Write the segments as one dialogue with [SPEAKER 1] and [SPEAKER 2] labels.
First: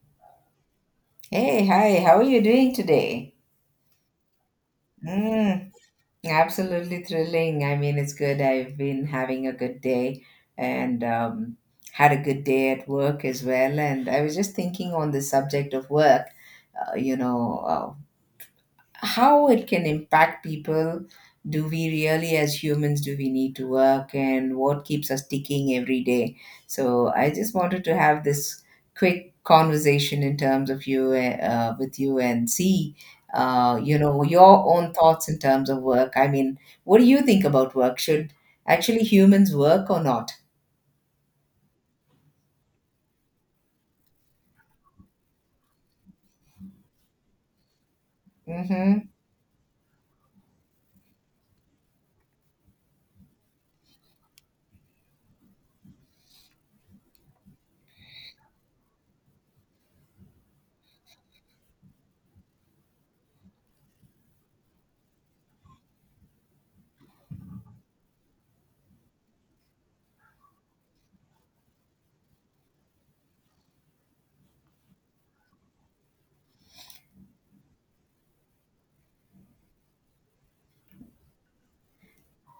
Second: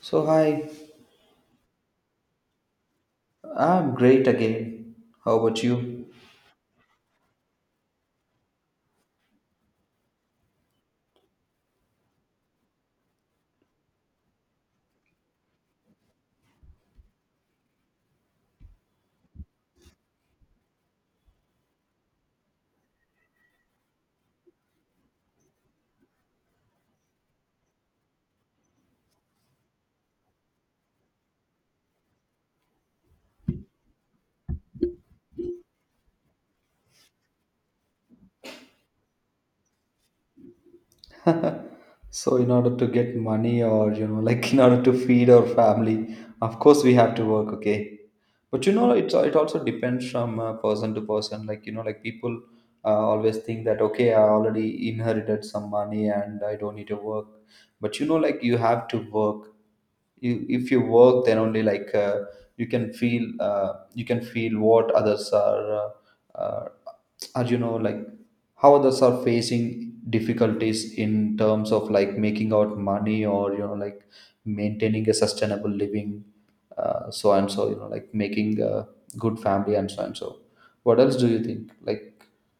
[SPEAKER 1] So, hi,
[SPEAKER 2] Hey, hi, how are you doing today?
[SPEAKER 1] I'm great again. How about
[SPEAKER 2] Mm,
[SPEAKER 1] you?
[SPEAKER 2] absolutely thrilling. I mean, it's good. I've been having a good day and had a good day at work as well. And I was just thinking on the subject of work, uh, you know, uh, how it can impact people. Do we really as humans, do we need to work, and what keeps us ticking every day? So I just wanted to have this quick conversation in terms of with you and see you know your own thoughts in terms of work. I mean, what do you think about work? Should actually humans work or not?
[SPEAKER 1] So, in order to get money or, you know, like in order to feed our family, of course we have to work, okay? But, you know,
[SPEAKER 2] Hmm.
[SPEAKER 1] it also depends from person to person. Like, you know, like people always think that, okay, I already inherited some money and I don't need to work. But, you know, like you have to work. If you work then only like you can feel what others are uh, uh, you know like how others are facing difficulties in terms of like making out money or you know like maintaining a sustainable living. So and so, you know, like making a good family and so and so. What else do you think, like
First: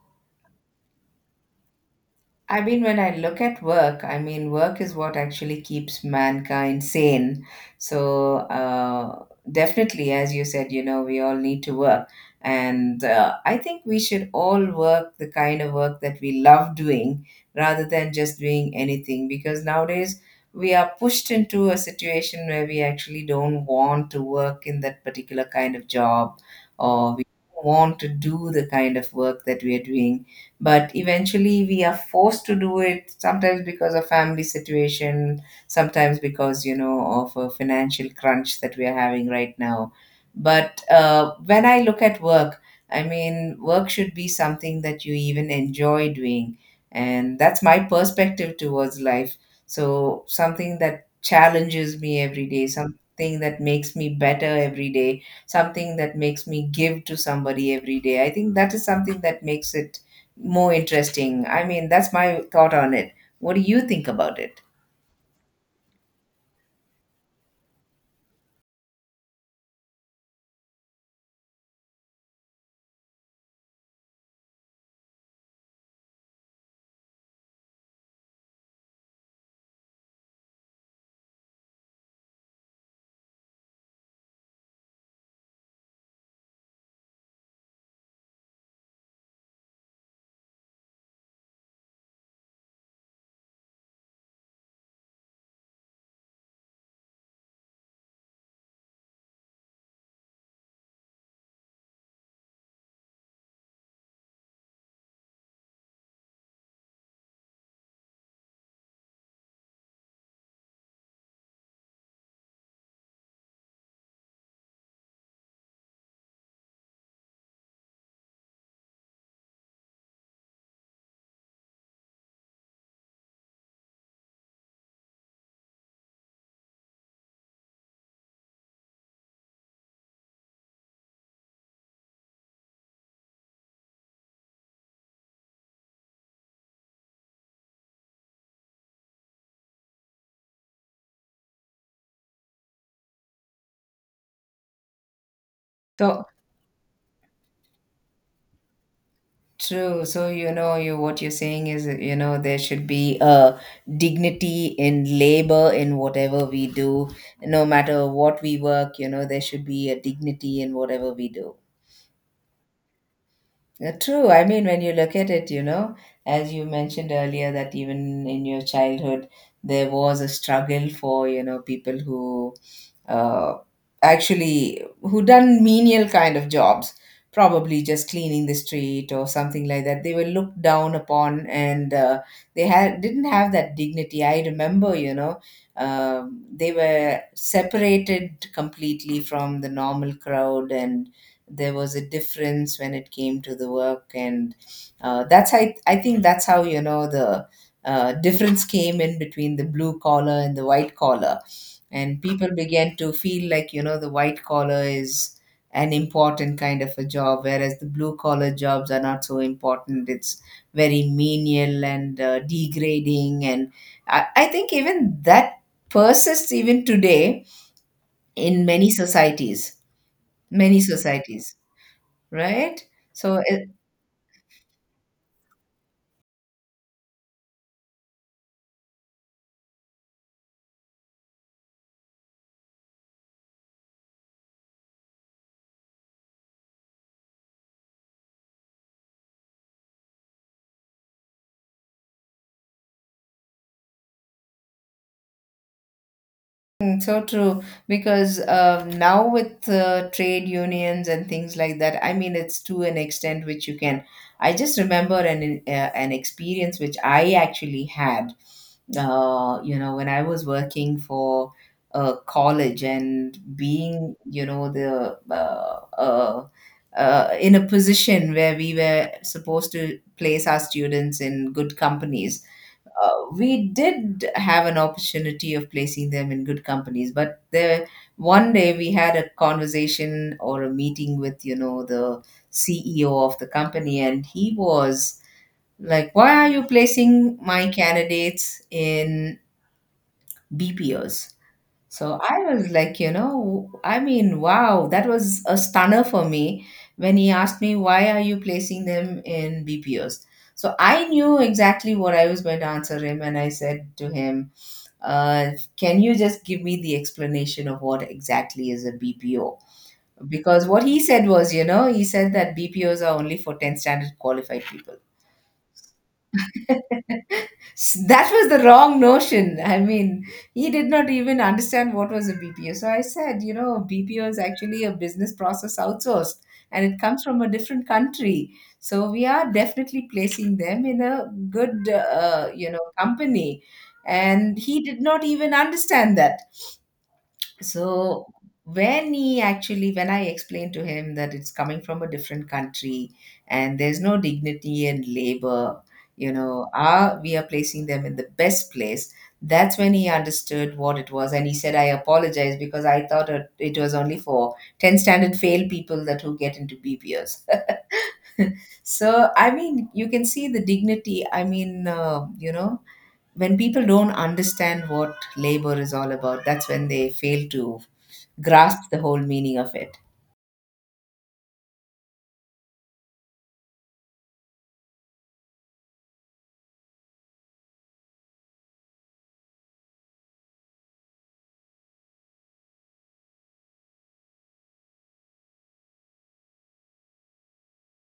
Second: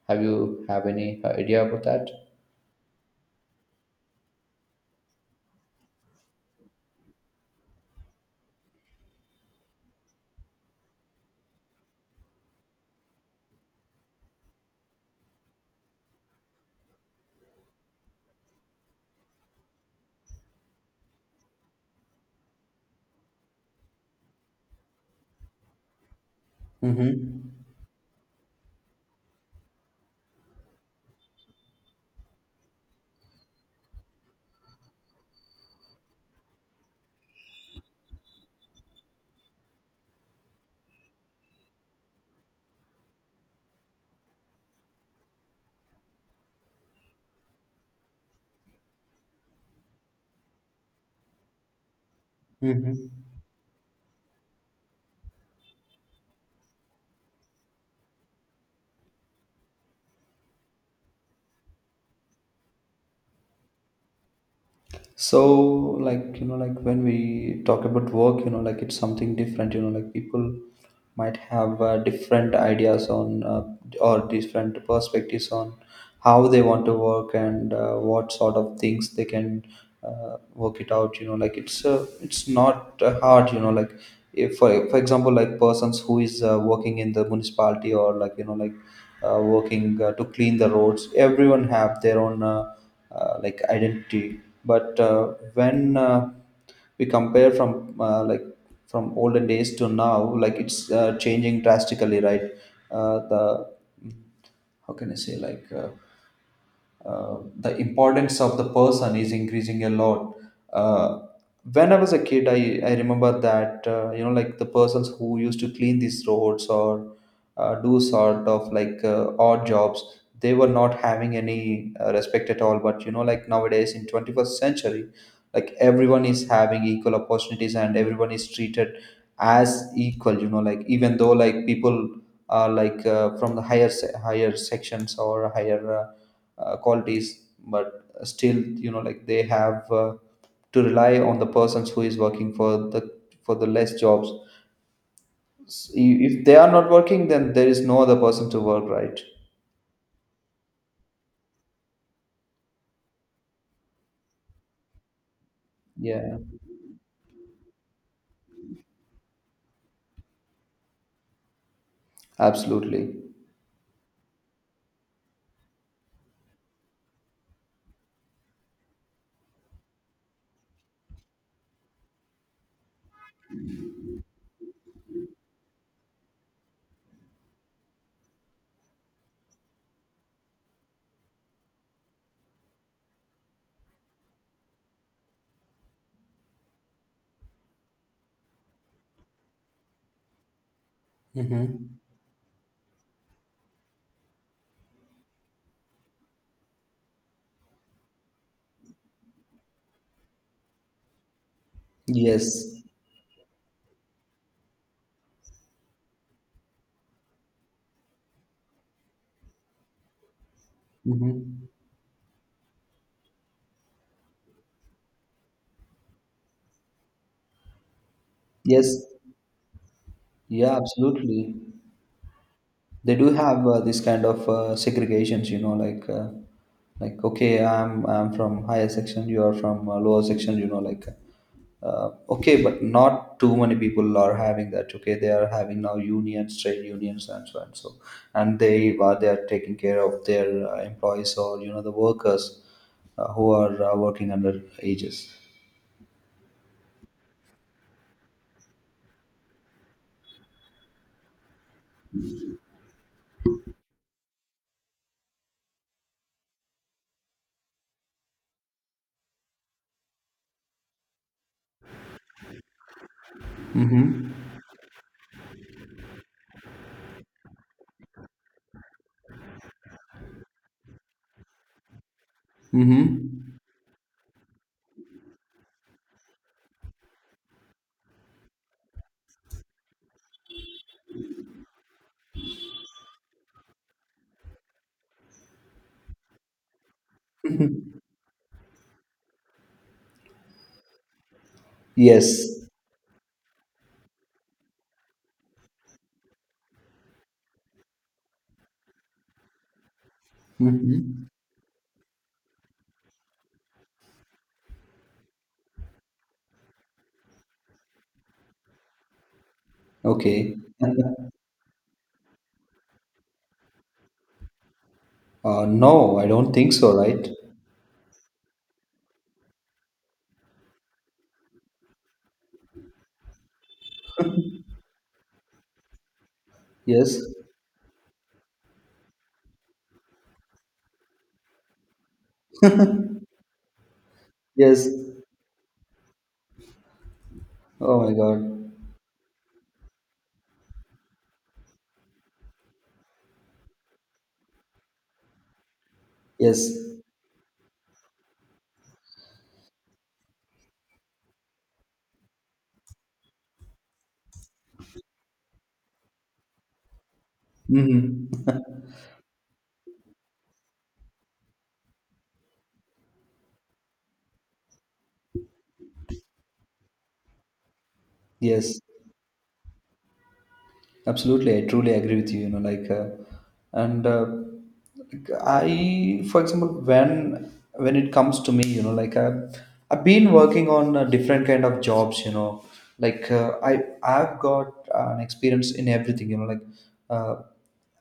[SPEAKER 1] have you have any idea about that?
[SPEAKER 2] I mean, when I look at work, I mean, work is what actually keeps mankind sane. So, definitely, as you said, you know, we all need to work. And I think we should all work the kind of work that we love doing rather than just doing anything, because nowadays we are pushed into a situation where we actually don't want to work in that particular kind of job, or we don't
[SPEAKER 1] Mm-hmm.
[SPEAKER 2] want to do the kind of work that we are doing, but eventually we are forced to do it sometimes because of family situation, sometimes because you know of a financial crunch that we are having right now. But when I look at work, I mean work should be something that you even enjoy doing, and that's my perspective towards life. So something that challenges me every day,
[SPEAKER 1] Mm-hmm.
[SPEAKER 2] something that makes me better every day, something that makes me give to somebody every day, I think that is something that makes it more interesting. I mean, that's my thought on it. What do you think about it?
[SPEAKER 1] So like you know like when we talk about work, you know, like it's something different. You know, like people might have different ideas on or different perspectives on how they want to work, and what sort of things they can work it out. You know, like it's not hard. You know, like if for example like persons who is working in the municipality or like you know like working to clean the roads, everyone have their own like identity, but when we compare from like from olden days to now, like it's changing drastically, right? The How can I say, like the importance of the person is increasing a lot. Uh, when I was a kid, I remember that, you know, like the persons who used to clean these roads or do sort of like odd jobs, they were not having any respect at all. But, you know, like nowadays in 21st century, like everyone is having equal opportunities and everyone is treated as equal, you know, like even though like people are like from the higher sections or higher qualities, but still you know like they have to rely on the persons who is working for the less jobs.
[SPEAKER 2] So
[SPEAKER 1] If they are not working then there is no other person to work, right?
[SPEAKER 2] true. So you know, you what you're saying is, you know, there should be a dignity in labor in
[SPEAKER 1] Yeah,
[SPEAKER 2] whatever we do, no matter what we work. You know, there should be a dignity in whatever we do.
[SPEAKER 1] absolutely.
[SPEAKER 2] True. I mean, when you look at it, you know, as you mentioned earlier, that even in your childhood, there was a struggle for, you know, people who uh, actually who done menial kind of jobs, probably just cleaning the street or something like that. They were looked down upon, and they had didn't have that dignity. I remember, you know, they were separated completely from the normal crowd, and there was
[SPEAKER 1] Mm-hmm.
[SPEAKER 2] a difference when it came to the work. And that's how I think that's how you know the difference came in between the blue collar and the white collar, and people
[SPEAKER 1] Yes.
[SPEAKER 2] began to feel like you know the white collar is an important kind of a job, whereas the blue collar jobs are not so important. It's very
[SPEAKER 1] Mm-hmm.
[SPEAKER 2] menial and degrading. And I think even that persists even today in many
[SPEAKER 1] Yes,
[SPEAKER 2] societies,
[SPEAKER 1] yeah,
[SPEAKER 2] many societies,
[SPEAKER 1] absolutely.
[SPEAKER 2] right?
[SPEAKER 1] They do
[SPEAKER 2] So
[SPEAKER 1] have
[SPEAKER 2] it,
[SPEAKER 1] this kind of segregations, you know, like okay, I'm from higher section, you are from lower section, you know, like okay, but not too many people are having that. Okay, they are having now unions, trade unions and so and so, and they are taking care of their employees or you know the workers who are working under ages.
[SPEAKER 2] mm, so true, because now with trade unions and things like that, I mean, it's to an extent which you can. I just remember an experience which I actually had. You know, when I was working for college and being,
[SPEAKER 1] Mm-hmm.
[SPEAKER 2] you know, the in a position where we were supposed to place our students in good companies,
[SPEAKER 1] Mm-hmm.
[SPEAKER 2] we did have an opportunity of placing them in good companies. But there one day we had a conversation or a meeting with you know the CEO of the company, and he was like, why are you placing my candidates in BPOs? So I
[SPEAKER 1] Yes.
[SPEAKER 2] was like, you know, I mean, wow, that was a stunner for me when he asked me, why are you placing them in BPOs? So I
[SPEAKER 1] Mm-hmm.
[SPEAKER 2] knew exactly what I was going to answer him, and I said to him, can you just give me the explanation of what exactly is a BPO?
[SPEAKER 1] Okay.
[SPEAKER 2] Because what he said was, you know, he said that BPOs are only for 10 standard qualified people.
[SPEAKER 1] No, I don't think so, right?
[SPEAKER 2] That was the wrong notion. I mean, he did not even understand what was a BPO. So I said, you know, BPO is actually a business process outsourced, and it
[SPEAKER 1] Yes.
[SPEAKER 2] comes from a different country. So we are definitely placing them in a good, you know, company. And he
[SPEAKER 1] Yes.
[SPEAKER 2] did not even understand that.
[SPEAKER 1] Oh my
[SPEAKER 2] So
[SPEAKER 1] god.
[SPEAKER 2] when he actually, when I explained to him that it's coming from a different country, and there's no dignity in labor, you know,
[SPEAKER 1] Yes.
[SPEAKER 2] are we are placing them in the best place? That's when he understood what it was, and he said, "I apologize because I thought it was only for 10 standard fail people that who get into BPOs."
[SPEAKER 1] Mm-hmm.
[SPEAKER 2] So I mean, you can see the dignity. I mean, you know, when people don't understand what labor is all about, that's when they fail to
[SPEAKER 1] Yes.
[SPEAKER 2] grasp the whole meaning of it.
[SPEAKER 1] Absolutely, I truly agree with you. You know, like, and like, I, for example, when it comes to me, you know, like I, I've been working on different kind of jobs. You know, like I've got an experience in everything. You know, like uh,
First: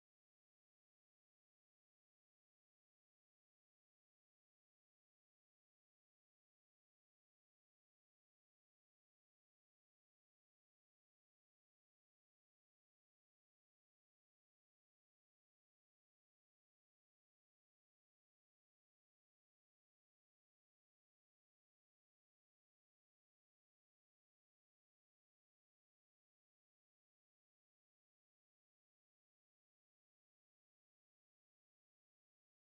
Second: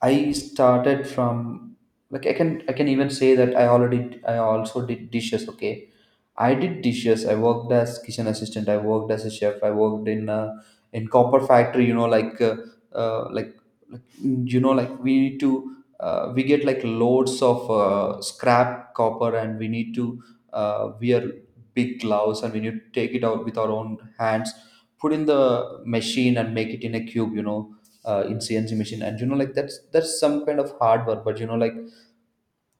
[SPEAKER 1] I started from, like, I can even say that I already I also did dishes. Okay, I did dishes. I worked as kitchen assistant. I worked as a chef. I worked in copper factory. You know, like. Uh, like like you know like we need to we get like loads of scrap copper and we need to wear big gloves and we need to take it out with our own hands, put in the machine and make it in a cube, you know, in CNC machine. And you know like that's some kind of hard work, but you know like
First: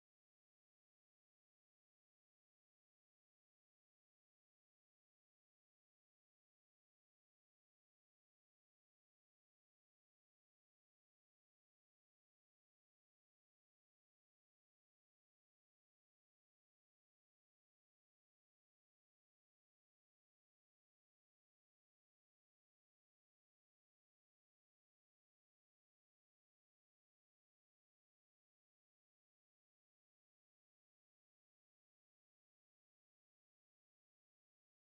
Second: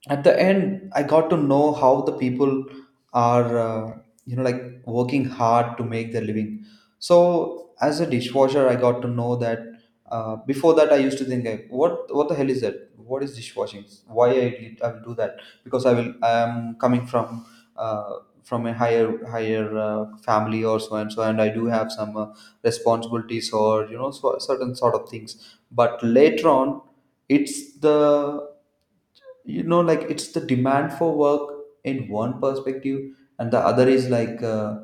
[SPEAKER 1] at the end I got to know how the people are you know like working hard to make their living. So as a dishwasher I got to know that before that I used to think like, what the hell is that, what is dishwashing, why I will do that, because I am coming uh, from a higher higher family or so and so, and I do have some responsibilities or you know, so, certain sort of things. But later on, it's the, you know, like it's the demand for work in one perspective, and the other is like uh,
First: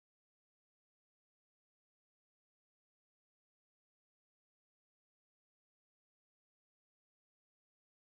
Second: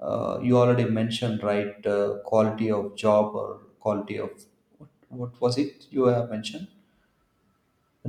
[SPEAKER 1] uh, you already mentioned, right? Quality of job or quality of, what was it you have mentioned,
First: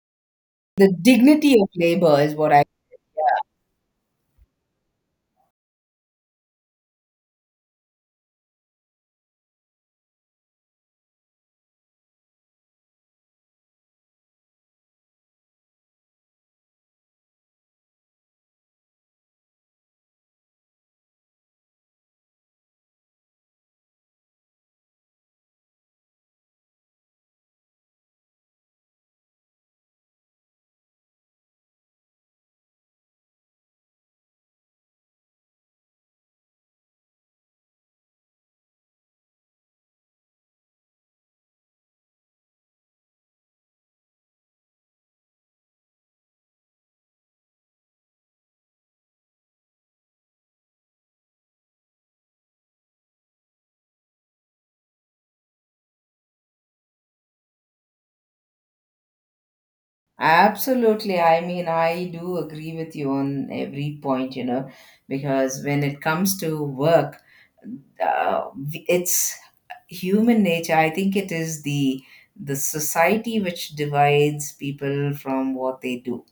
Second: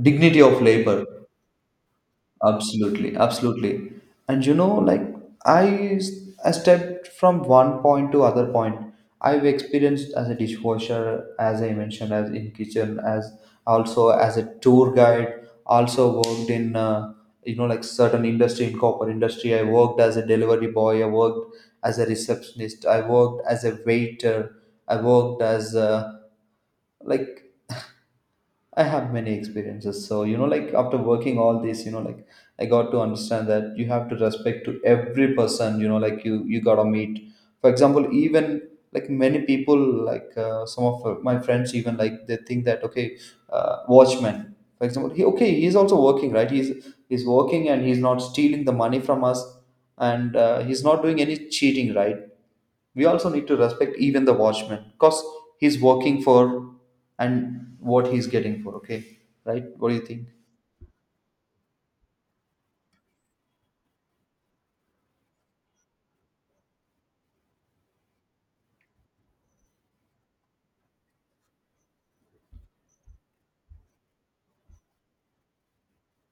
[SPEAKER 1] dignity of
[SPEAKER 2] The
[SPEAKER 1] labor.
[SPEAKER 2] dignity of labor is what I
[SPEAKER 1] Absolutely, absolutely. And you know, like I, I stepped from one point to other point. I've experienced as a dishwasher, as I mentioned, as in kitchen, as also as a tour guide. Also worked in, you know, like certain industry, in copper industry. I worked as a delivery boy. I worked as a receptionist. I worked as a waiter. I worked as a, like, I have many experiences. So, you know, like after working all this, you know, like I got to understand that you have to respect to every person, you know, like you got to meet. For example, even like many people, like some of my friends, even like they think that, okay, watchman, for example, he, okay, he's also working, right? He's working and he's not stealing the money from us, and he's not doing any cheating, right? We also need to respect even the watchman, because he's working for, and what he's getting for, okay, right? What do you think?
[SPEAKER 2] absolutely, I mean, I do agree with you on every point, you know, because when it comes to work, uh, it's human nature. I think it is the society which divides people from what they do,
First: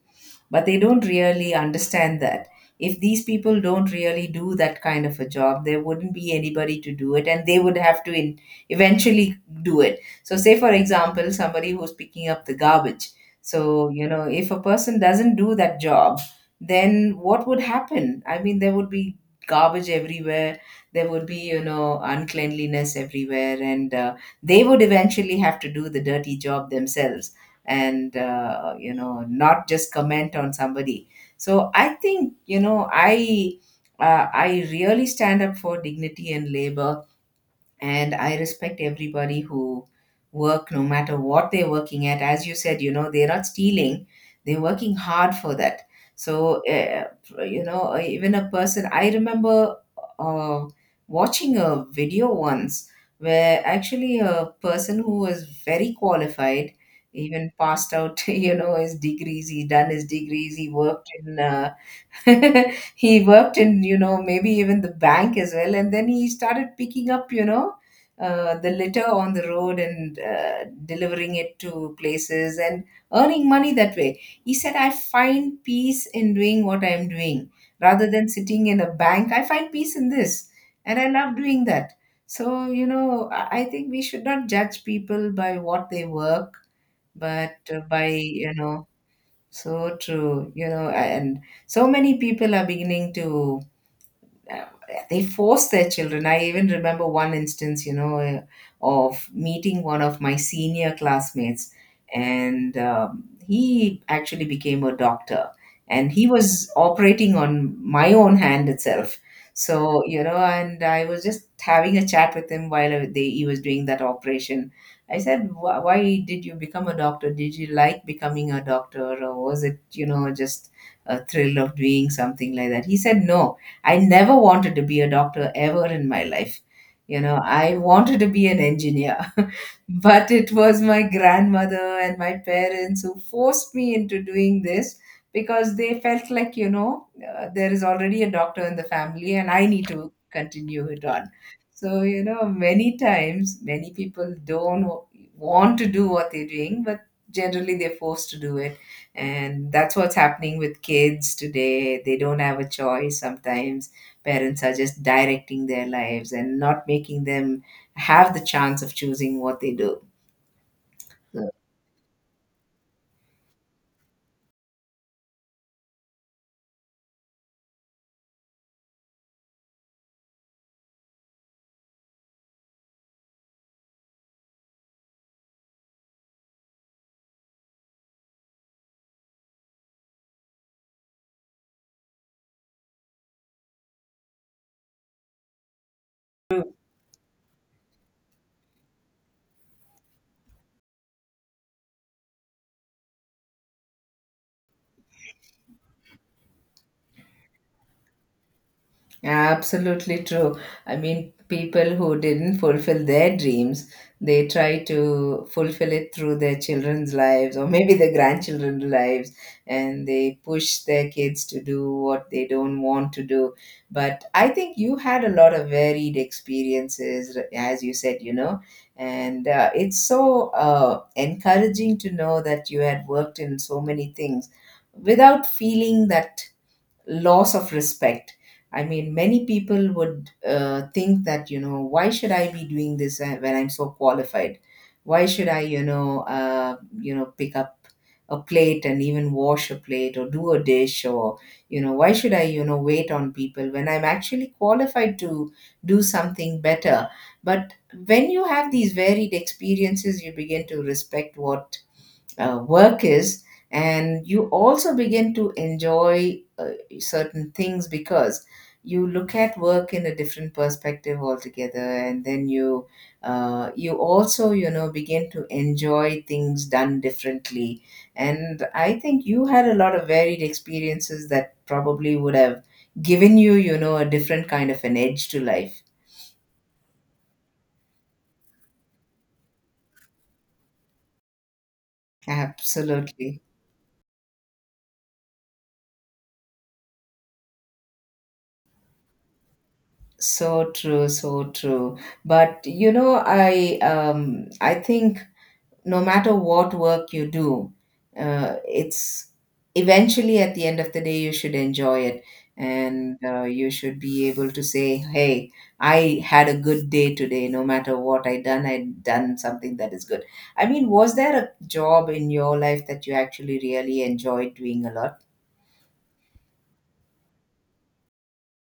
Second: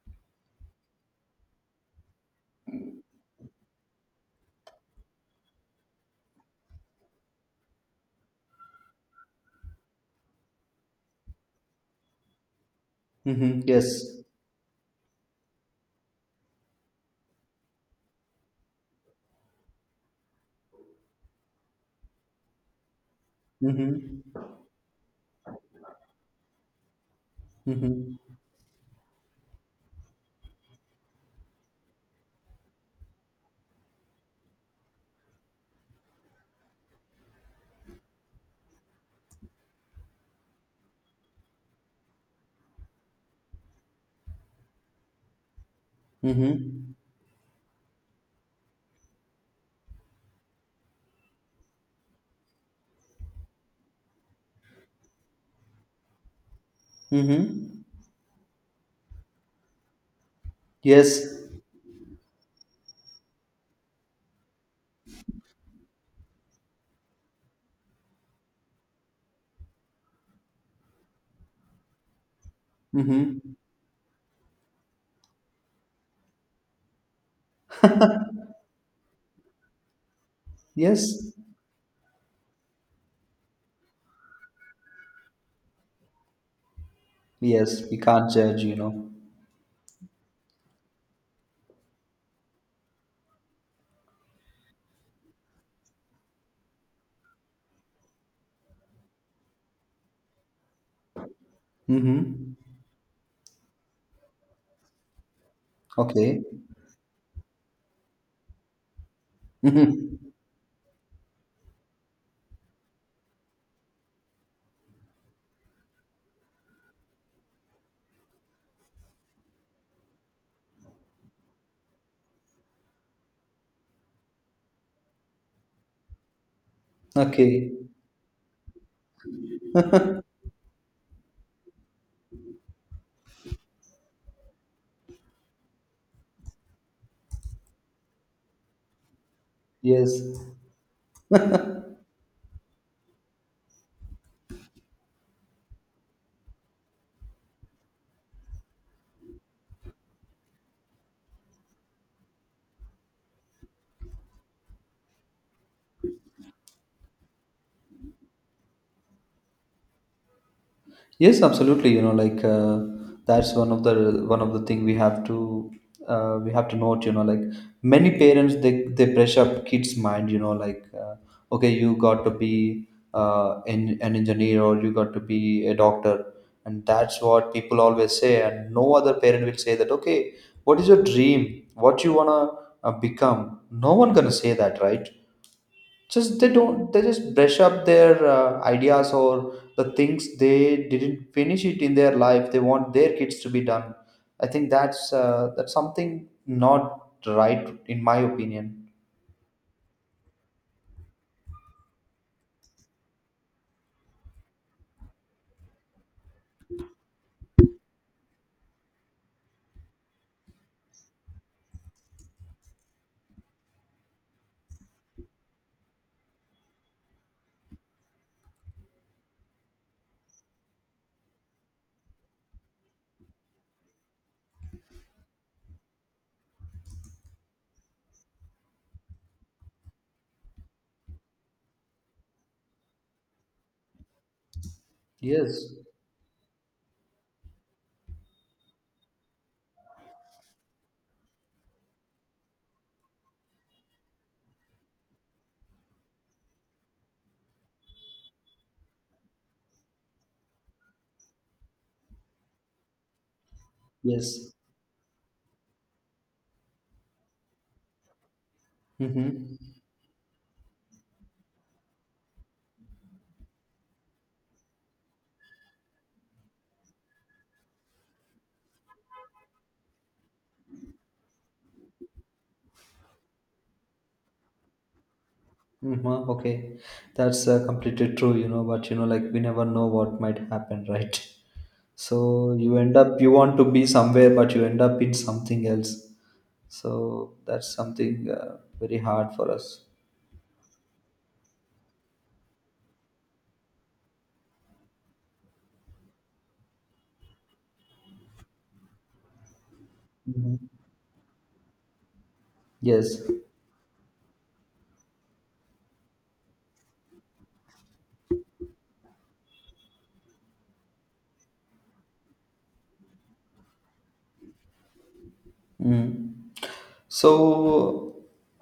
[SPEAKER 2] but they don't really understand that if these people don't really do that kind of a job, there wouldn't be anybody to do it, and they would have to eventually do it. So say for example somebody who's picking up the garbage.
[SPEAKER 1] Mm-hmm.
[SPEAKER 2] So you
[SPEAKER 1] Yes.
[SPEAKER 2] know, if a person doesn't do that job, then what would happen? I mean, there would be garbage everywhere, there would be you know uncleanliness everywhere, and
[SPEAKER 1] Mm-hmm.
[SPEAKER 2] they would eventually have to do the dirty job themselves, and
[SPEAKER 1] Mm-hmm.
[SPEAKER 2] you know not just comment on somebody. So I think, you know, I really stand up for dignity and labor, and I respect everybody who work, no matter what they're working at. As you said, you know, they're not stealing, they're working hard for that. So
[SPEAKER 1] Mm-hmm.
[SPEAKER 2] you know, even a person, I remember uh, watching a video once where actually a person who was very qualified even
[SPEAKER 1] Mm-hmm.
[SPEAKER 2] passed out you know his degrees, he done his degrees. He worked in
[SPEAKER 1] Yes.
[SPEAKER 2] he worked in you know maybe even the bank as well, and then he started picking up you know the litter on the road and delivering it to places and earning
[SPEAKER 1] Mm-hmm.
[SPEAKER 2] money that way. He said, I find peace in doing what I am doing, rather than sitting in a bank. I find peace in this, and I
[SPEAKER 1] Yes.
[SPEAKER 2] love doing that. So you know, I think we should not judge people by what they work, but
[SPEAKER 1] Yes, we
[SPEAKER 2] by
[SPEAKER 1] can't
[SPEAKER 2] you
[SPEAKER 1] judge, you
[SPEAKER 2] know.
[SPEAKER 1] know.
[SPEAKER 2] So true, you know, and so many people are beginning to uh, they force their children. I even remember one instance, you know, of meeting one of my senior classmates,
[SPEAKER 1] Mm-hmm.
[SPEAKER 2] and he actually became a doctor, and he
[SPEAKER 1] Okay.
[SPEAKER 2] was operating on my own hand itself.
[SPEAKER 1] Mm-hmm.
[SPEAKER 2] So you know, and I was just having a chat with him while he was doing that operation. I said, "Why did you become a doctor? Did you like becoming a doctor, or was it, you know, just a thrill of doing something like that?" He said, "No. I never wanted to be a doctor ever in my life. You know,
[SPEAKER 1] Okay.
[SPEAKER 2] I wanted to be an engineer, but it was my grandmother and my parents who forced me into doing this because they felt like, you know, there is already a doctor in the family and I need to
[SPEAKER 1] Yes.
[SPEAKER 2] continue it on." So, you know, many times, many people don't want to do what they're doing, but generally they're forced to do it, and that's what's happening with kids today. They don't have a choice sometimes. Parents are just directing their lives and not making them have the chance of choosing what they do.
[SPEAKER 1] Yes, absolutely. You know, like that's one of the thing we have to note. You know, like many parents they pressure up kids' mind. You know, like okay, you got to be an engineer, or you got to be a doctor, and that's what people always say. And no other parent will say that. Okay, what is your dream? What you wanna become? No one gonna say that, right? Just they don't, they just brush up their ideas, or the things they didn't finish it in their life they want their kids to be done. I think that's something not right, in my opinion.
[SPEAKER 2] Absolutely true. I mean, people who didn't fulfill their dreams, they try to fulfill it through their children's lives or maybe their grandchildren's lives, and they push their kids to do what they don't want to do. But I think you had a lot of varied experiences, as you said, you know, and it's so encouraging to know that you had worked in so many things without feeling that loss of respect. I mean, many people would think that, you know, why should I be doing this when I'm so qualified? Why should I,
[SPEAKER 1] Yes.
[SPEAKER 2] you know, pick up a plate and even wash a plate or do a dish, or, you know, why should I, you know, wait on people when I'm actually qualified to do something better? But when you have these varied experiences, you begin to respect what work is, and you
[SPEAKER 1] Yes.
[SPEAKER 2] also begin to enjoy certain things because you look at
[SPEAKER 1] Mm-hmm.
[SPEAKER 2] work in a different perspective altogether. And then you you also, you know, begin to enjoy things done differently. And I think you had a lot of varied experiences that probably would have given you, you know, a different kind of an edge to life.
[SPEAKER 1] Mm-hmm. Okay, that's completely true, you know, but you know like we never know what might happen right? So you end up, you
[SPEAKER 2] Absolutely.
[SPEAKER 1] want to be somewhere but you end up in something else. So that's something very hard for us.
[SPEAKER 2] So true, so true. But you know, I think no matter what work you do, it's eventually, at
[SPEAKER 1] Mhm.
[SPEAKER 2] the end of the day, you should enjoy it, and
[SPEAKER 1] Yes.
[SPEAKER 2] you should be able to say, "Hey, I had a good day today. No matter what I done something that is good." I mean, was there a job in your life that you actually really enjoyed doing a lot?
[SPEAKER 1] Mm. So,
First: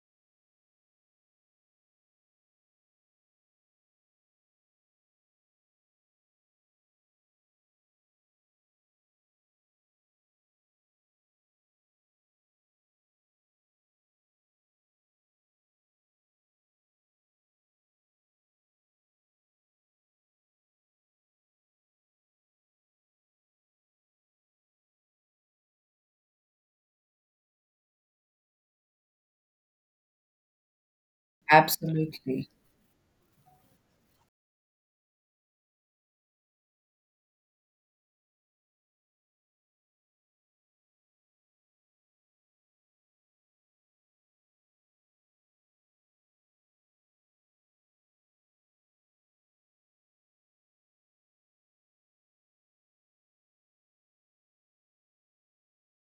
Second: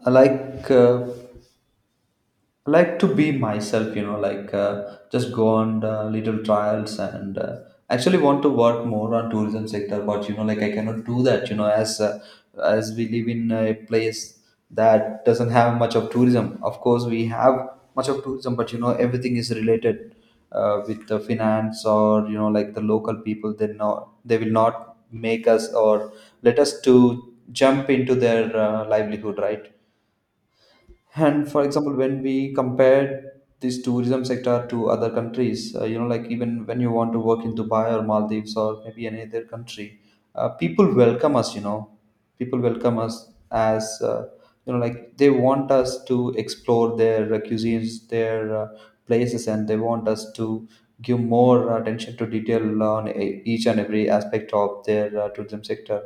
[SPEAKER 1] I like. Like to be myself, you know, like just go on little trials and actually want to work more on tourism sector, but you know like I cannot do that, you know, as we live in a place that doesn't have much of tourism. Of course we have much of tourism, but you know everything is related with the finance, or you know like the local people, they not, they will not make us or let us to jump into their livelihood, right? And for example, when
[SPEAKER 2] Absolutely
[SPEAKER 1] we compare this tourism sector to other countries, you know, like even when you want to work in Dubai or Maldives or maybe any other country, people welcome us, you know, people welcome us as, you know, like they want us to explore their cuisines, their places, and they want us to give more attention to detail on each and every aspect of their tourism sector.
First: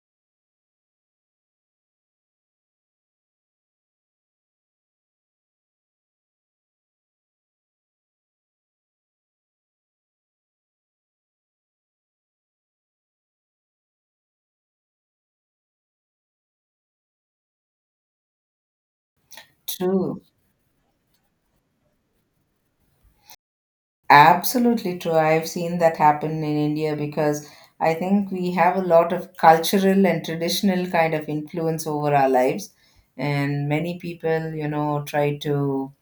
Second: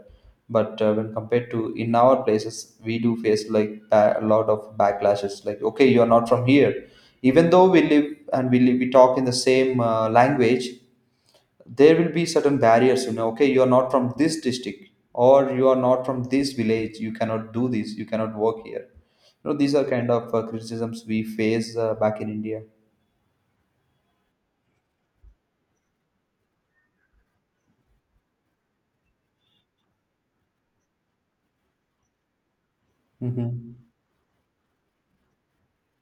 [SPEAKER 1] But when compared to in our places we do face like a lot of backlashes, like okay you're not from here, even though we live, we talk in the same language. There will be certain barriers, you know, okay you are not from this district, or you are not from this village, you cannot do this, you cannot work here, you know, these are kind
[SPEAKER 2] true.
[SPEAKER 1] of criticisms we face back in India.
[SPEAKER 2] Absolutely true. I've seen that happen in India because I think we have a lot of cultural and traditional kind of influence over our lives. And
[SPEAKER 1] Mm-hmm.
[SPEAKER 2] many people, you know, try to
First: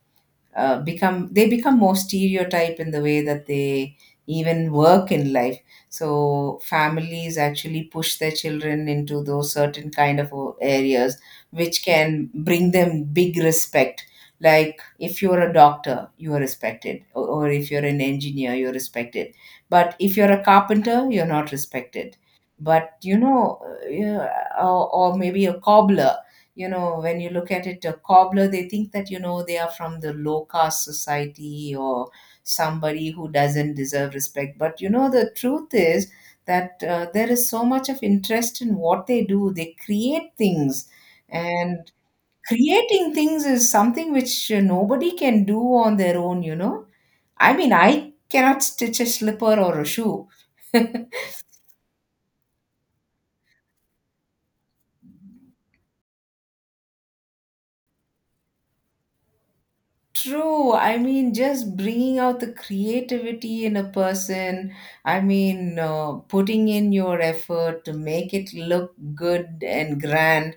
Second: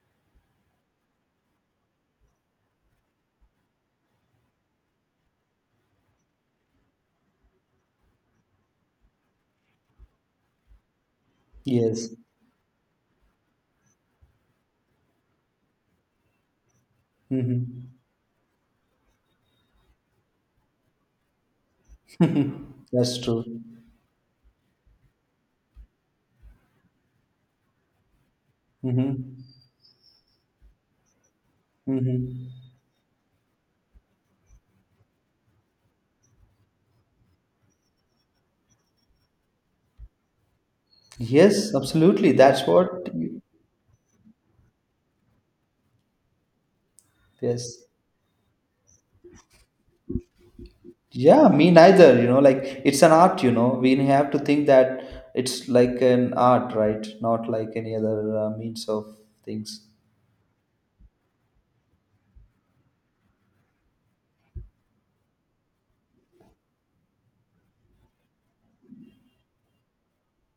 [SPEAKER 2] become more stereotype in the way that they even work in life. So families actually push their children into those certain kind of areas which
[SPEAKER 1] Yes.
[SPEAKER 2] can bring them big respect. Like if you're a doctor, you are respected, or if you're
[SPEAKER 1] Mm-hmm.
[SPEAKER 2] an engineer, you're respected, but if you're a carpenter, you're not respected. But you
[SPEAKER 1] That's true.
[SPEAKER 2] know, yeah, or maybe a cobbler. You know, when you look at it, a cobbler, they think that, you know, they
[SPEAKER 1] Mm-hmm.
[SPEAKER 2] are from the low caste society or
[SPEAKER 1] Mm-hmm.
[SPEAKER 2] somebody who doesn't deserve respect. But, you know, the truth is that there is so much of interest in what they do. They create things.
[SPEAKER 1] Yes,
[SPEAKER 2] And
[SPEAKER 1] absolutely. That's what.
[SPEAKER 2] creating things is something which nobody can do on their own, you know. I mean,
[SPEAKER 1] Yes.
[SPEAKER 2] I cannot stitch a slipper or a shoe.
[SPEAKER 1] Yeah, me neither. You know, like it's an art, you know. We have to think that it's like an art, right? Not like any other means of things.
[SPEAKER 2] True. I mean, just bringing out the creativity in a person. I mean, putting in your effort to make it look good and grand.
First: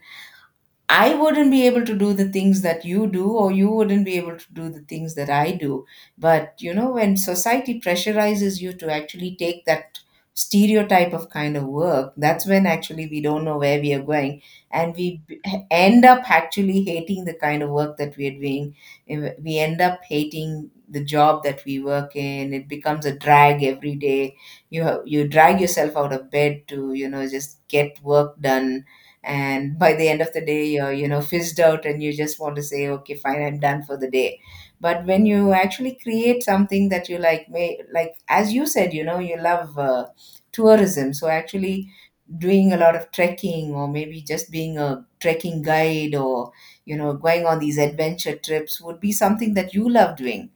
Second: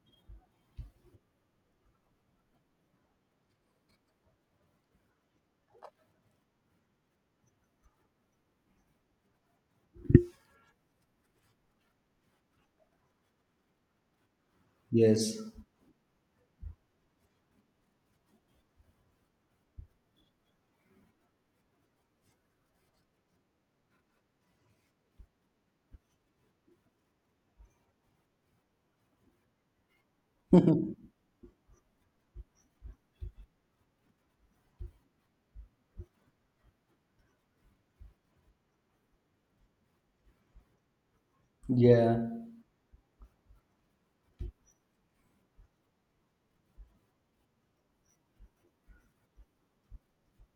[SPEAKER 2] I wouldn't be able to do the things that you do, or you wouldn't be able to do the things that I do. But you know, when society pressurizes you to actually take that stereotype of kind of work, that's when actually we don't know where we are going, and
[SPEAKER 1] Yes.
[SPEAKER 2] end up actually hating the kind of work that we are doing. We end up hating the job that we work in. It becomes a drag every day. You drag yourself out of bed to, you know, just get work done, and by the end of the day you're, you know, fizzed out, and you just want to say, okay, fine, I'm done for the day. But when you actually create something that you like, may like, as you said, you know, you love tourism, so actually
[SPEAKER 1] Yeah.
[SPEAKER 2] doing a lot of trekking or maybe just being a trekking guide, or you know, going on these adventure trips would be something that you love doing.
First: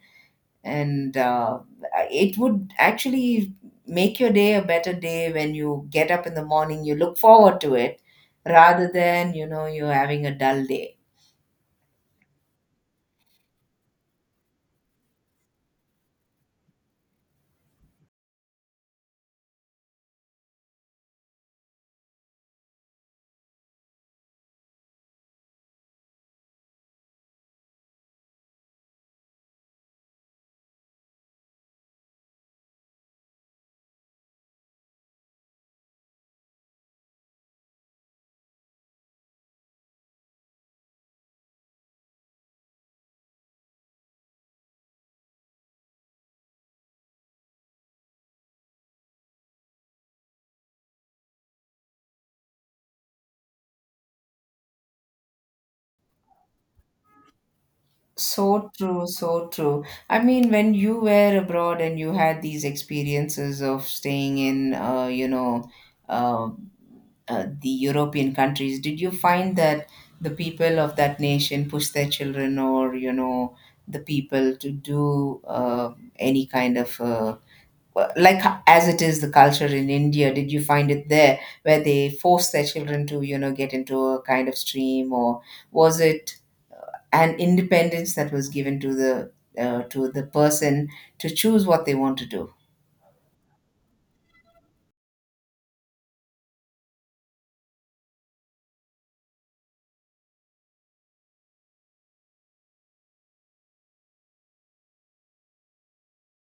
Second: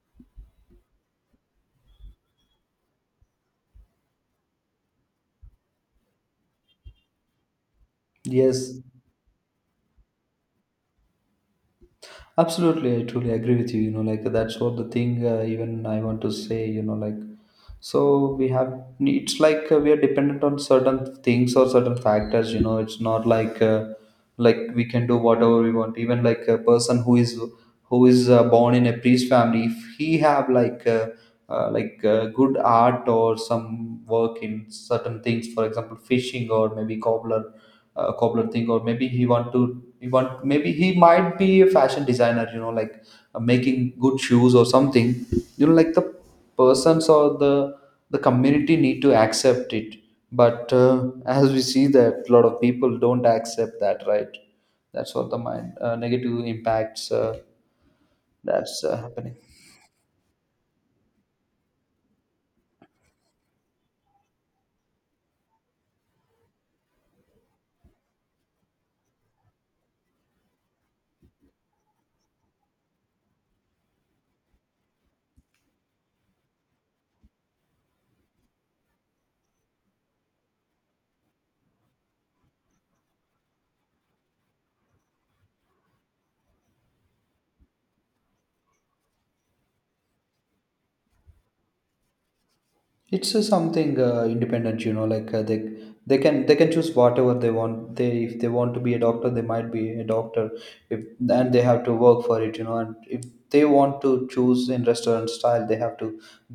[SPEAKER 2] And it would actually make your day a better day. When you get up in the morning, you look forward to it,
[SPEAKER 1] Yes.
[SPEAKER 2] rather than, you know, you're having a dull day.
[SPEAKER 1] Absolutely. I truly agree with you. You know, like that's what the thing, even I want to say, you know, like so we have it's like we are dependent on certain things or certain factors, you know. It's not like, like we can do whatever we want. Even like a person who is born in a priest family, if he have like good art or some work in certain things, for example fishing or maybe cobbler thing, or maybe he want to he want maybe he might be a fashion designer, you know, like making good shoes or something. You know, like the persons or the community need to accept it. But as we see that a lot of people don't accept that, right? That's what the mind, negative impacts,
[SPEAKER 2] So
[SPEAKER 1] that's
[SPEAKER 2] true,
[SPEAKER 1] happening.
[SPEAKER 2] so true. I mean, when you were abroad and you had these experiences of staying in, you know, uh, the European countries, did you find that the people of that nation push their children or, you know, the people to do any kind of well, like as it is the culture in India, did you find it there where they force their children to, you know, get into a kind of stream, or was it an independence that was given to the person to choose what they want to do?
[SPEAKER 1] It's something independent, you know, like they they can choose whatever they want. They, if they want to be a doctor, they might be a doctor. If and they have to work for it, you know. And if they want to choose in restaurant style, they have to,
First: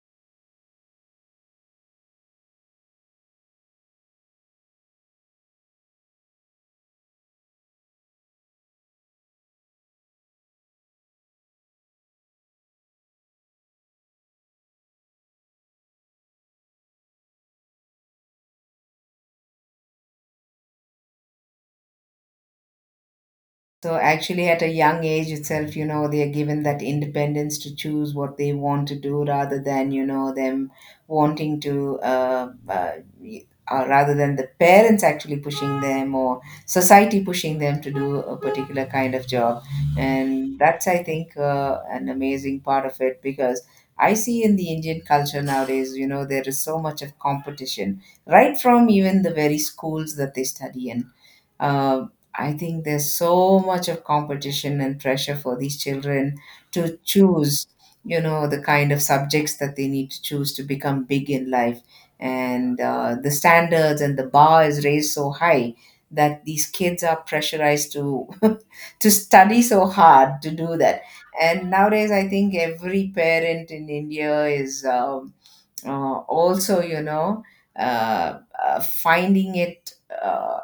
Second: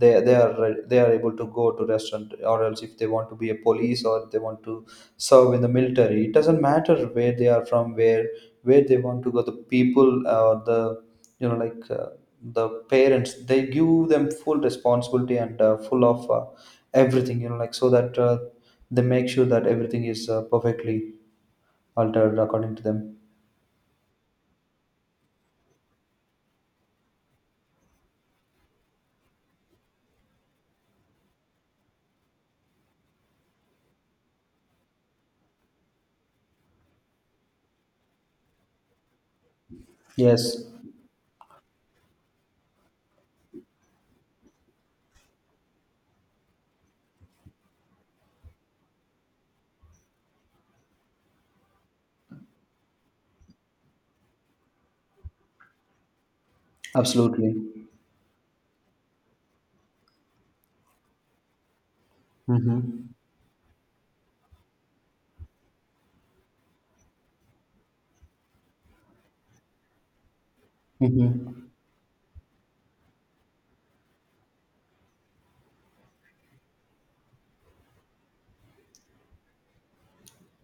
[SPEAKER 1] they are able to go to restaurant. Or else if they want to be a police, or they want to serve in the military, it doesn't matter where they are from, where they want to go. The people, or the you know like the parents, they give them full responsibility and full of everything, you know, like, so that they make sure that everything is perfectly altered according to them.
[SPEAKER 2] So actually, at a young age itself, you know, they are given that independence to choose what they want to do, rather than, you know, them wanting to, y- rather than the parents actually pushing them or society pushing them to do a particular kind of job. And
[SPEAKER 1] Yes,
[SPEAKER 2] that's, I think, an amazing part of it, because I see in the Indian culture nowadays, you know, there is so much of competition, right from even the very schools that they study in. uh, I think there's so much of competition and pressure for these children to
[SPEAKER 1] absolutely.
[SPEAKER 2] choose, you know, the kind of subjects that they need to choose to become big in life. And
[SPEAKER 1] Mm-hmm.
[SPEAKER 2] the standards and the bar is raised so high that these kids are pressurized to to study so hard to do that.
[SPEAKER 1] Mm-hmm.
[SPEAKER 2] And nowadays, I think every parent in India is also, you know, finding it Uh,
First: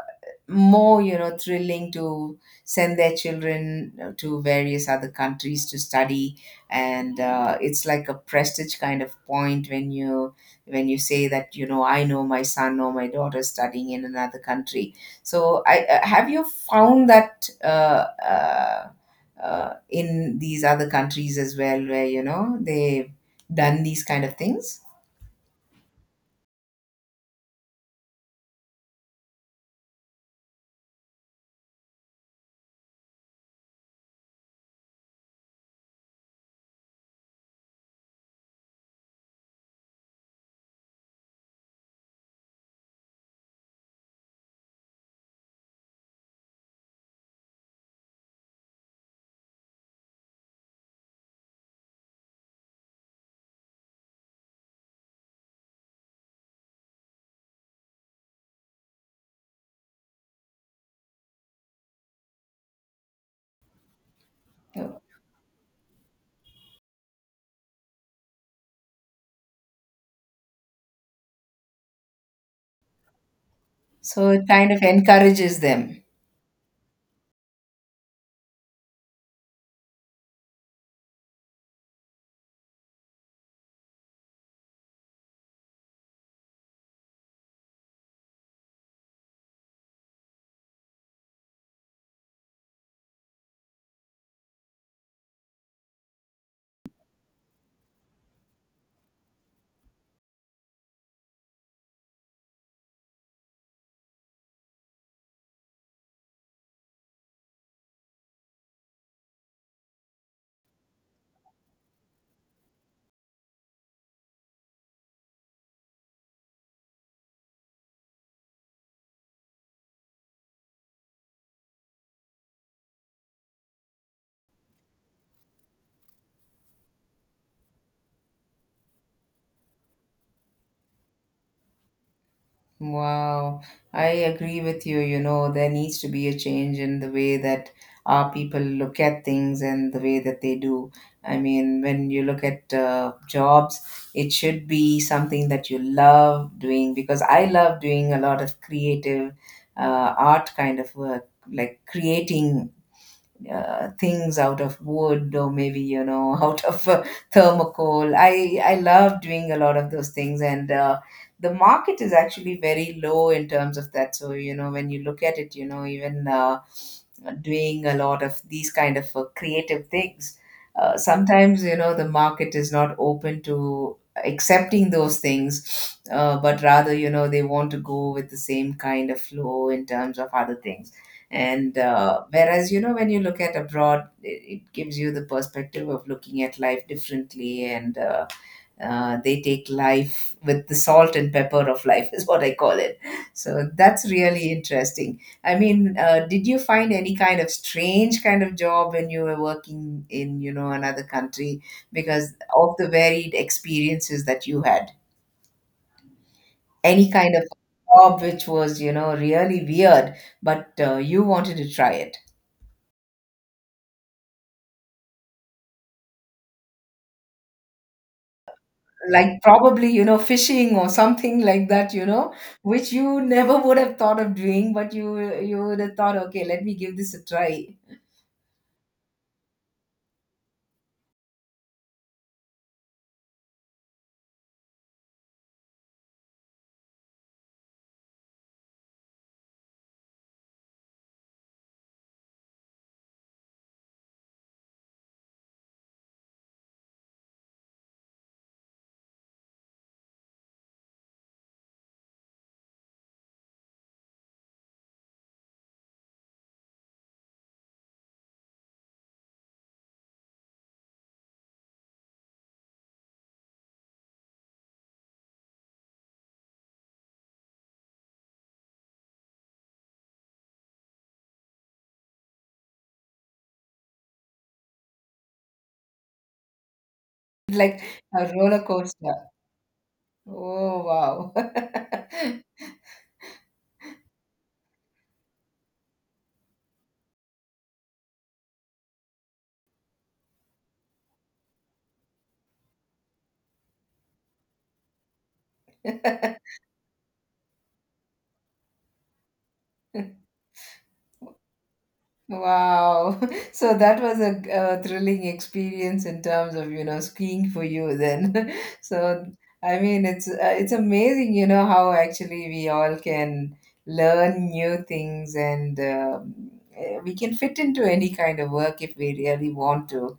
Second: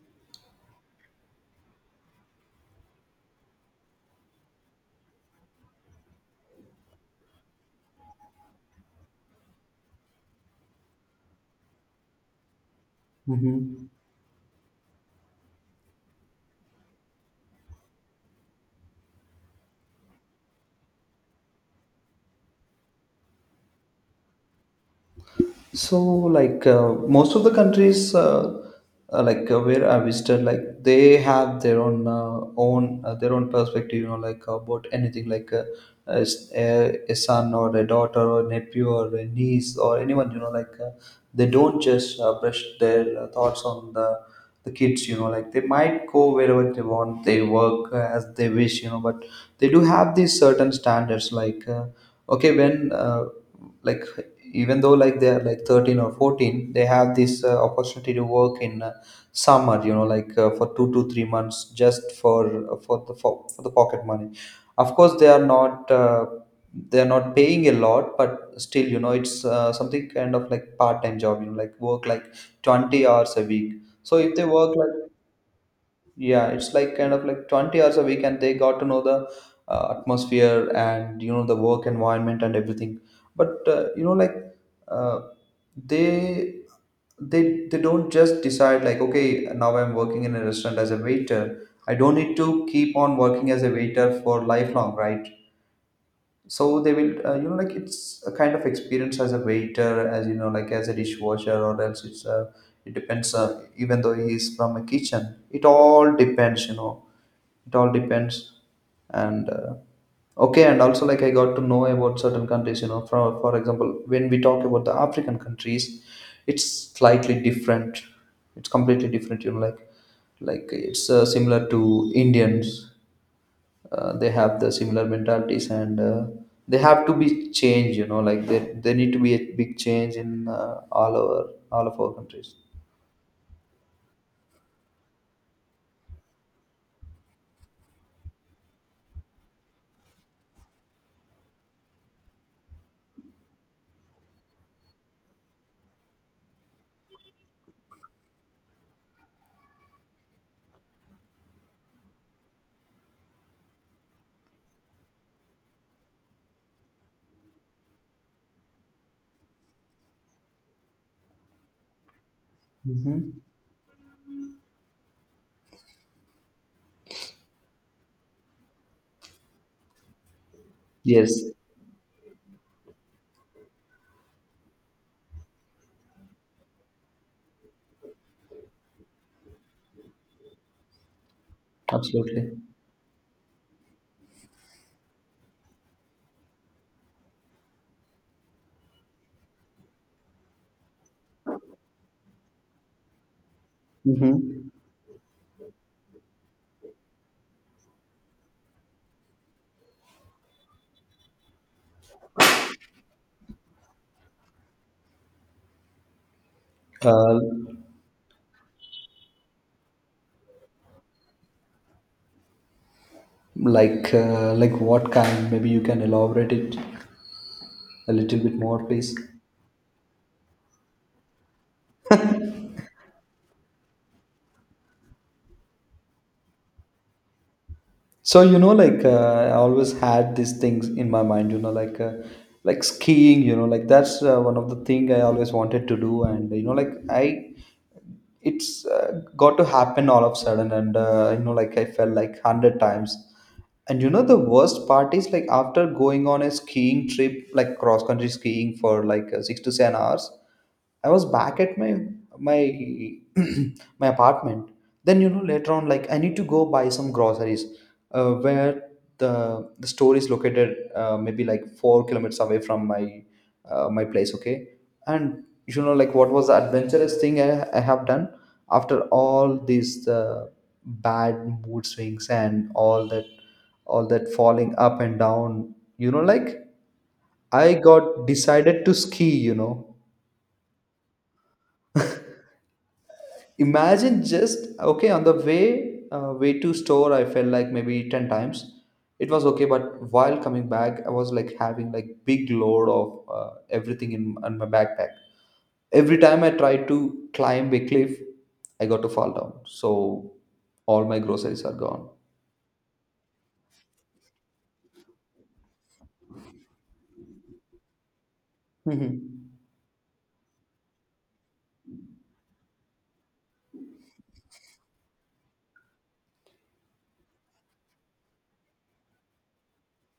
[SPEAKER 2] more, you know, thrilling to send their children to various other countries to study. And it's like a prestige kind of point when you, when you say that, you know, I know my son or my daughter
[SPEAKER 1] Mm-hmm.
[SPEAKER 2] studying in another country. So I, have you found that in these other countries as well, where, you know, they've done these kind of things,
[SPEAKER 1] So, like most of the countries, where I visited, like they have their own perspective, you know, like about anything, like a son or a daughter or nephew or a niece or anyone, you know, like they don't just brush their thoughts on the kids. You know, like they might go wherever they want, they work as they wish, you know. But they do have these certain standards, like okay, when like even though like they are like 13 or 14, they have this opportunity to work in summer, you know, like for 2 to 3 months, just for the pocket money. Of course, they are not paying a lot, but still, you know, it's something kind of like part-time job, you know, like work like 20 hours a week. So
[SPEAKER 2] so
[SPEAKER 1] if they
[SPEAKER 2] it kind
[SPEAKER 1] work
[SPEAKER 2] of
[SPEAKER 1] like,
[SPEAKER 2] encourages them?
[SPEAKER 1] yeah, it's like kind of like 20 hours a week, and they got to know the atmosphere, and you know, the work environment and everything. But you know, like, uh, they they don't just decide like, okay, now I'm working in a restaurant as a waiter, I don't need to keep on working as a waiter for lifelong, right? So they will, you know, like, it's a kind of experience as a waiter, as you know, like, as a dishwasher, or else it's, it depends. Even though he is from a kitchen, it all depends, you know. It all depends. And okay, and also, like, I got to know about certain countries, you know, for example, when we talk about the African countries, it's slightly different. It's completely different, you know, like, it's similar to Indians. They have the similar mentalities, and they have to be changed, you know, like they need to be a big change in, all over, all of our countries.
[SPEAKER 2] Wow, I agree with you. You know, there needs to be a change in the way that our people look at things and the way that they do. I mean, when you look at jobs, it should be something that you love doing, because I love doing a lot of creative art kind of work, like creating things out of wood, or maybe, you know, out of thermocol. I love doing a lot of those things, and the market is actually very low
[SPEAKER 1] Mm-hmm.
[SPEAKER 2] in terms of that. So you know, when you look at it, you know, even doing a lot of these kind of creative things,
[SPEAKER 1] Yes,
[SPEAKER 2] sometimes, you know, the market is not open to accepting those things, but rather, you know, they want to go with the same kind of flow in terms of other things. And
[SPEAKER 1] absolutely.
[SPEAKER 2] whereas, you know, when you look at abroad, it gives you the perspective of looking at life differently, and they take life with the salt and pepper of life, is what I call it. So that's really
[SPEAKER 1] Mm-hmm.
[SPEAKER 2] interesting. I mean, did you find any kind of strange kind of job when you were working in, you know, another country because of the varied experiences that you had? Any kind
[SPEAKER 1] uh,
[SPEAKER 2] of job which was, you know, really weird, but you wanted to try it?
[SPEAKER 1] like what kind, maybe you can elaborate it a little bit more, please.
[SPEAKER 2] Like probably, you know, fishing or something like that, you know, which you never would have thought of doing, but you would have thought, okay, let me give this a try.
[SPEAKER 1] So you know, like I always had these things in my mind. You know, like skiing. You know, like that's one of the thing I always wanted to do. And you know, like it's got to happen all of a sudden. And you know, like I fell like 100 times. And you know, the worst part is like after going on a skiing trip, like cross country skiing for like 6 to 7 hours. I was back at my my apartment. Then you know later on, like I need to go buy some groceries, where the store is located, maybe like 4 kilometers away from my place. Okay, and you know, like what was the adventurous thing I have done after all these bad mood swings and all that falling up and down. You know, like I
[SPEAKER 2] Like
[SPEAKER 1] got
[SPEAKER 2] a roller
[SPEAKER 1] decided to
[SPEAKER 2] coaster.
[SPEAKER 1] ski. You know,
[SPEAKER 2] Oh, wow.
[SPEAKER 1] imagine just, okay, on the way to store, I felt like maybe 10 times. It was okay, but while coming back, I was like having like big load of everything in my backpack. Every time I tried to climb a cliff, I got to fall down, so all my groceries are gone.
[SPEAKER 2] Wow. So that was a, uh, thrilling experience in terms of, you know, skiing for you then. So
[SPEAKER 1] Mhm.
[SPEAKER 2] I mean, it's amazing, you know, how actually we all can learn new things, and we can fit into any kind of work if we really want to,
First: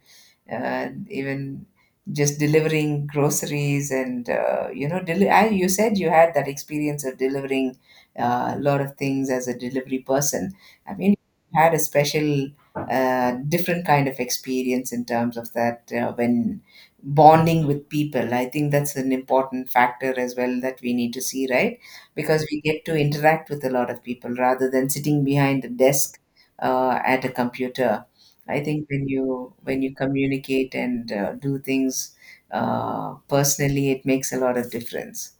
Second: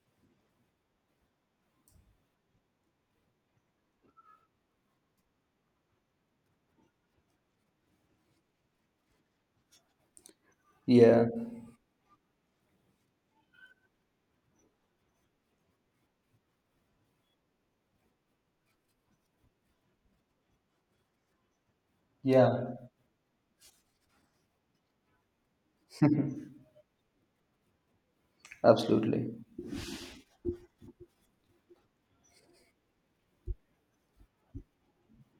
[SPEAKER 2] even just delivering groceries, and you know, I, you said you had that experience of delivering a lot of things as a delivery person. I mean,
[SPEAKER 1] Yeah,
[SPEAKER 2] you had a special different kind of experience in terms of that, when bonding with people. I think that's an important factor as well that we need to see, right? Because we
[SPEAKER 1] yeah.
[SPEAKER 2] get to interact with a lot of people rather than sitting behind a desk at a computer. I think when
[SPEAKER 1] Absolutely.
[SPEAKER 2] you, when you communicate and do things personally, it makes a lot of difference.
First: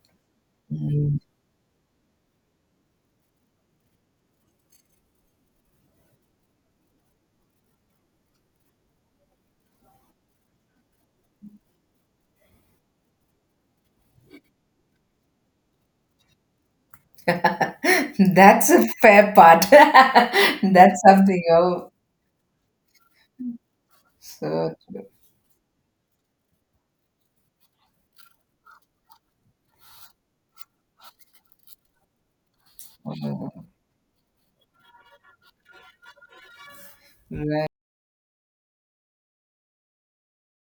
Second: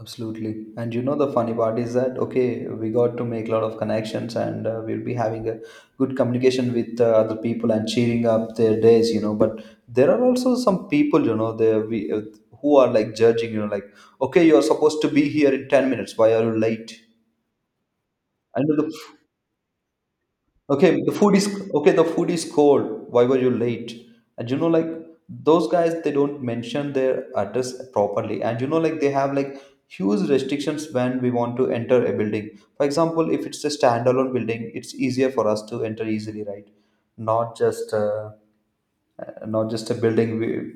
[SPEAKER 1] Absolutely. And you know,
[SPEAKER 2] Mm.
[SPEAKER 1] the funny part is that, okay, we got to make a lot of connections, and we'll be having a good communication with other people and cheering up their days, you know. But there are also some people, you know, who are like judging, you know, like, okay, you're supposed to be here in 10 minutes. Why are you late? And
[SPEAKER 2] That's a
[SPEAKER 1] the
[SPEAKER 2] fair part. That's
[SPEAKER 1] Okay, the food
[SPEAKER 2] something.
[SPEAKER 1] is
[SPEAKER 2] Oh,
[SPEAKER 1] okay. The food is cold. Why were you late? And you know,
[SPEAKER 2] so
[SPEAKER 1] like
[SPEAKER 2] true.
[SPEAKER 1] those guys, they don't mention their address properly. And you know, like they have like huge restrictions when we want to enter a building. For example, if it's
[SPEAKER 2] Oh,
[SPEAKER 1] a standalone building, it's easier for us to enter easily, right? Not
[SPEAKER 2] right.
[SPEAKER 1] just uh, not just a building,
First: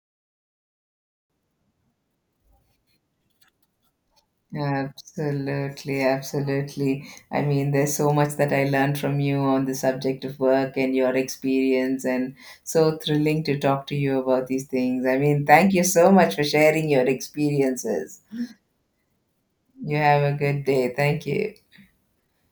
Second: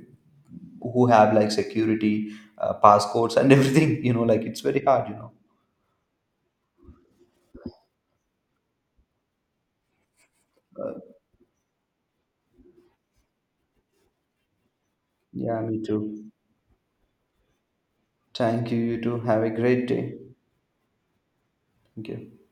[SPEAKER 1] who have like security, passcodes, and everything. You know, like it's very hard. You know.
[SPEAKER 2] Absolutely, absolutely. I mean, there's so much that I learned from you on the subject of work and your experience, and so thrilling to talk to you about these things. I mean,
[SPEAKER 1] Yeah,
[SPEAKER 2] thank you
[SPEAKER 1] me
[SPEAKER 2] so
[SPEAKER 1] too.
[SPEAKER 2] much for sharing your experiences.
[SPEAKER 1] Thank you. You too. Have a great
[SPEAKER 2] You
[SPEAKER 1] day.
[SPEAKER 2] have a good day. Thank you.
[SPEAKER 1] Thank you.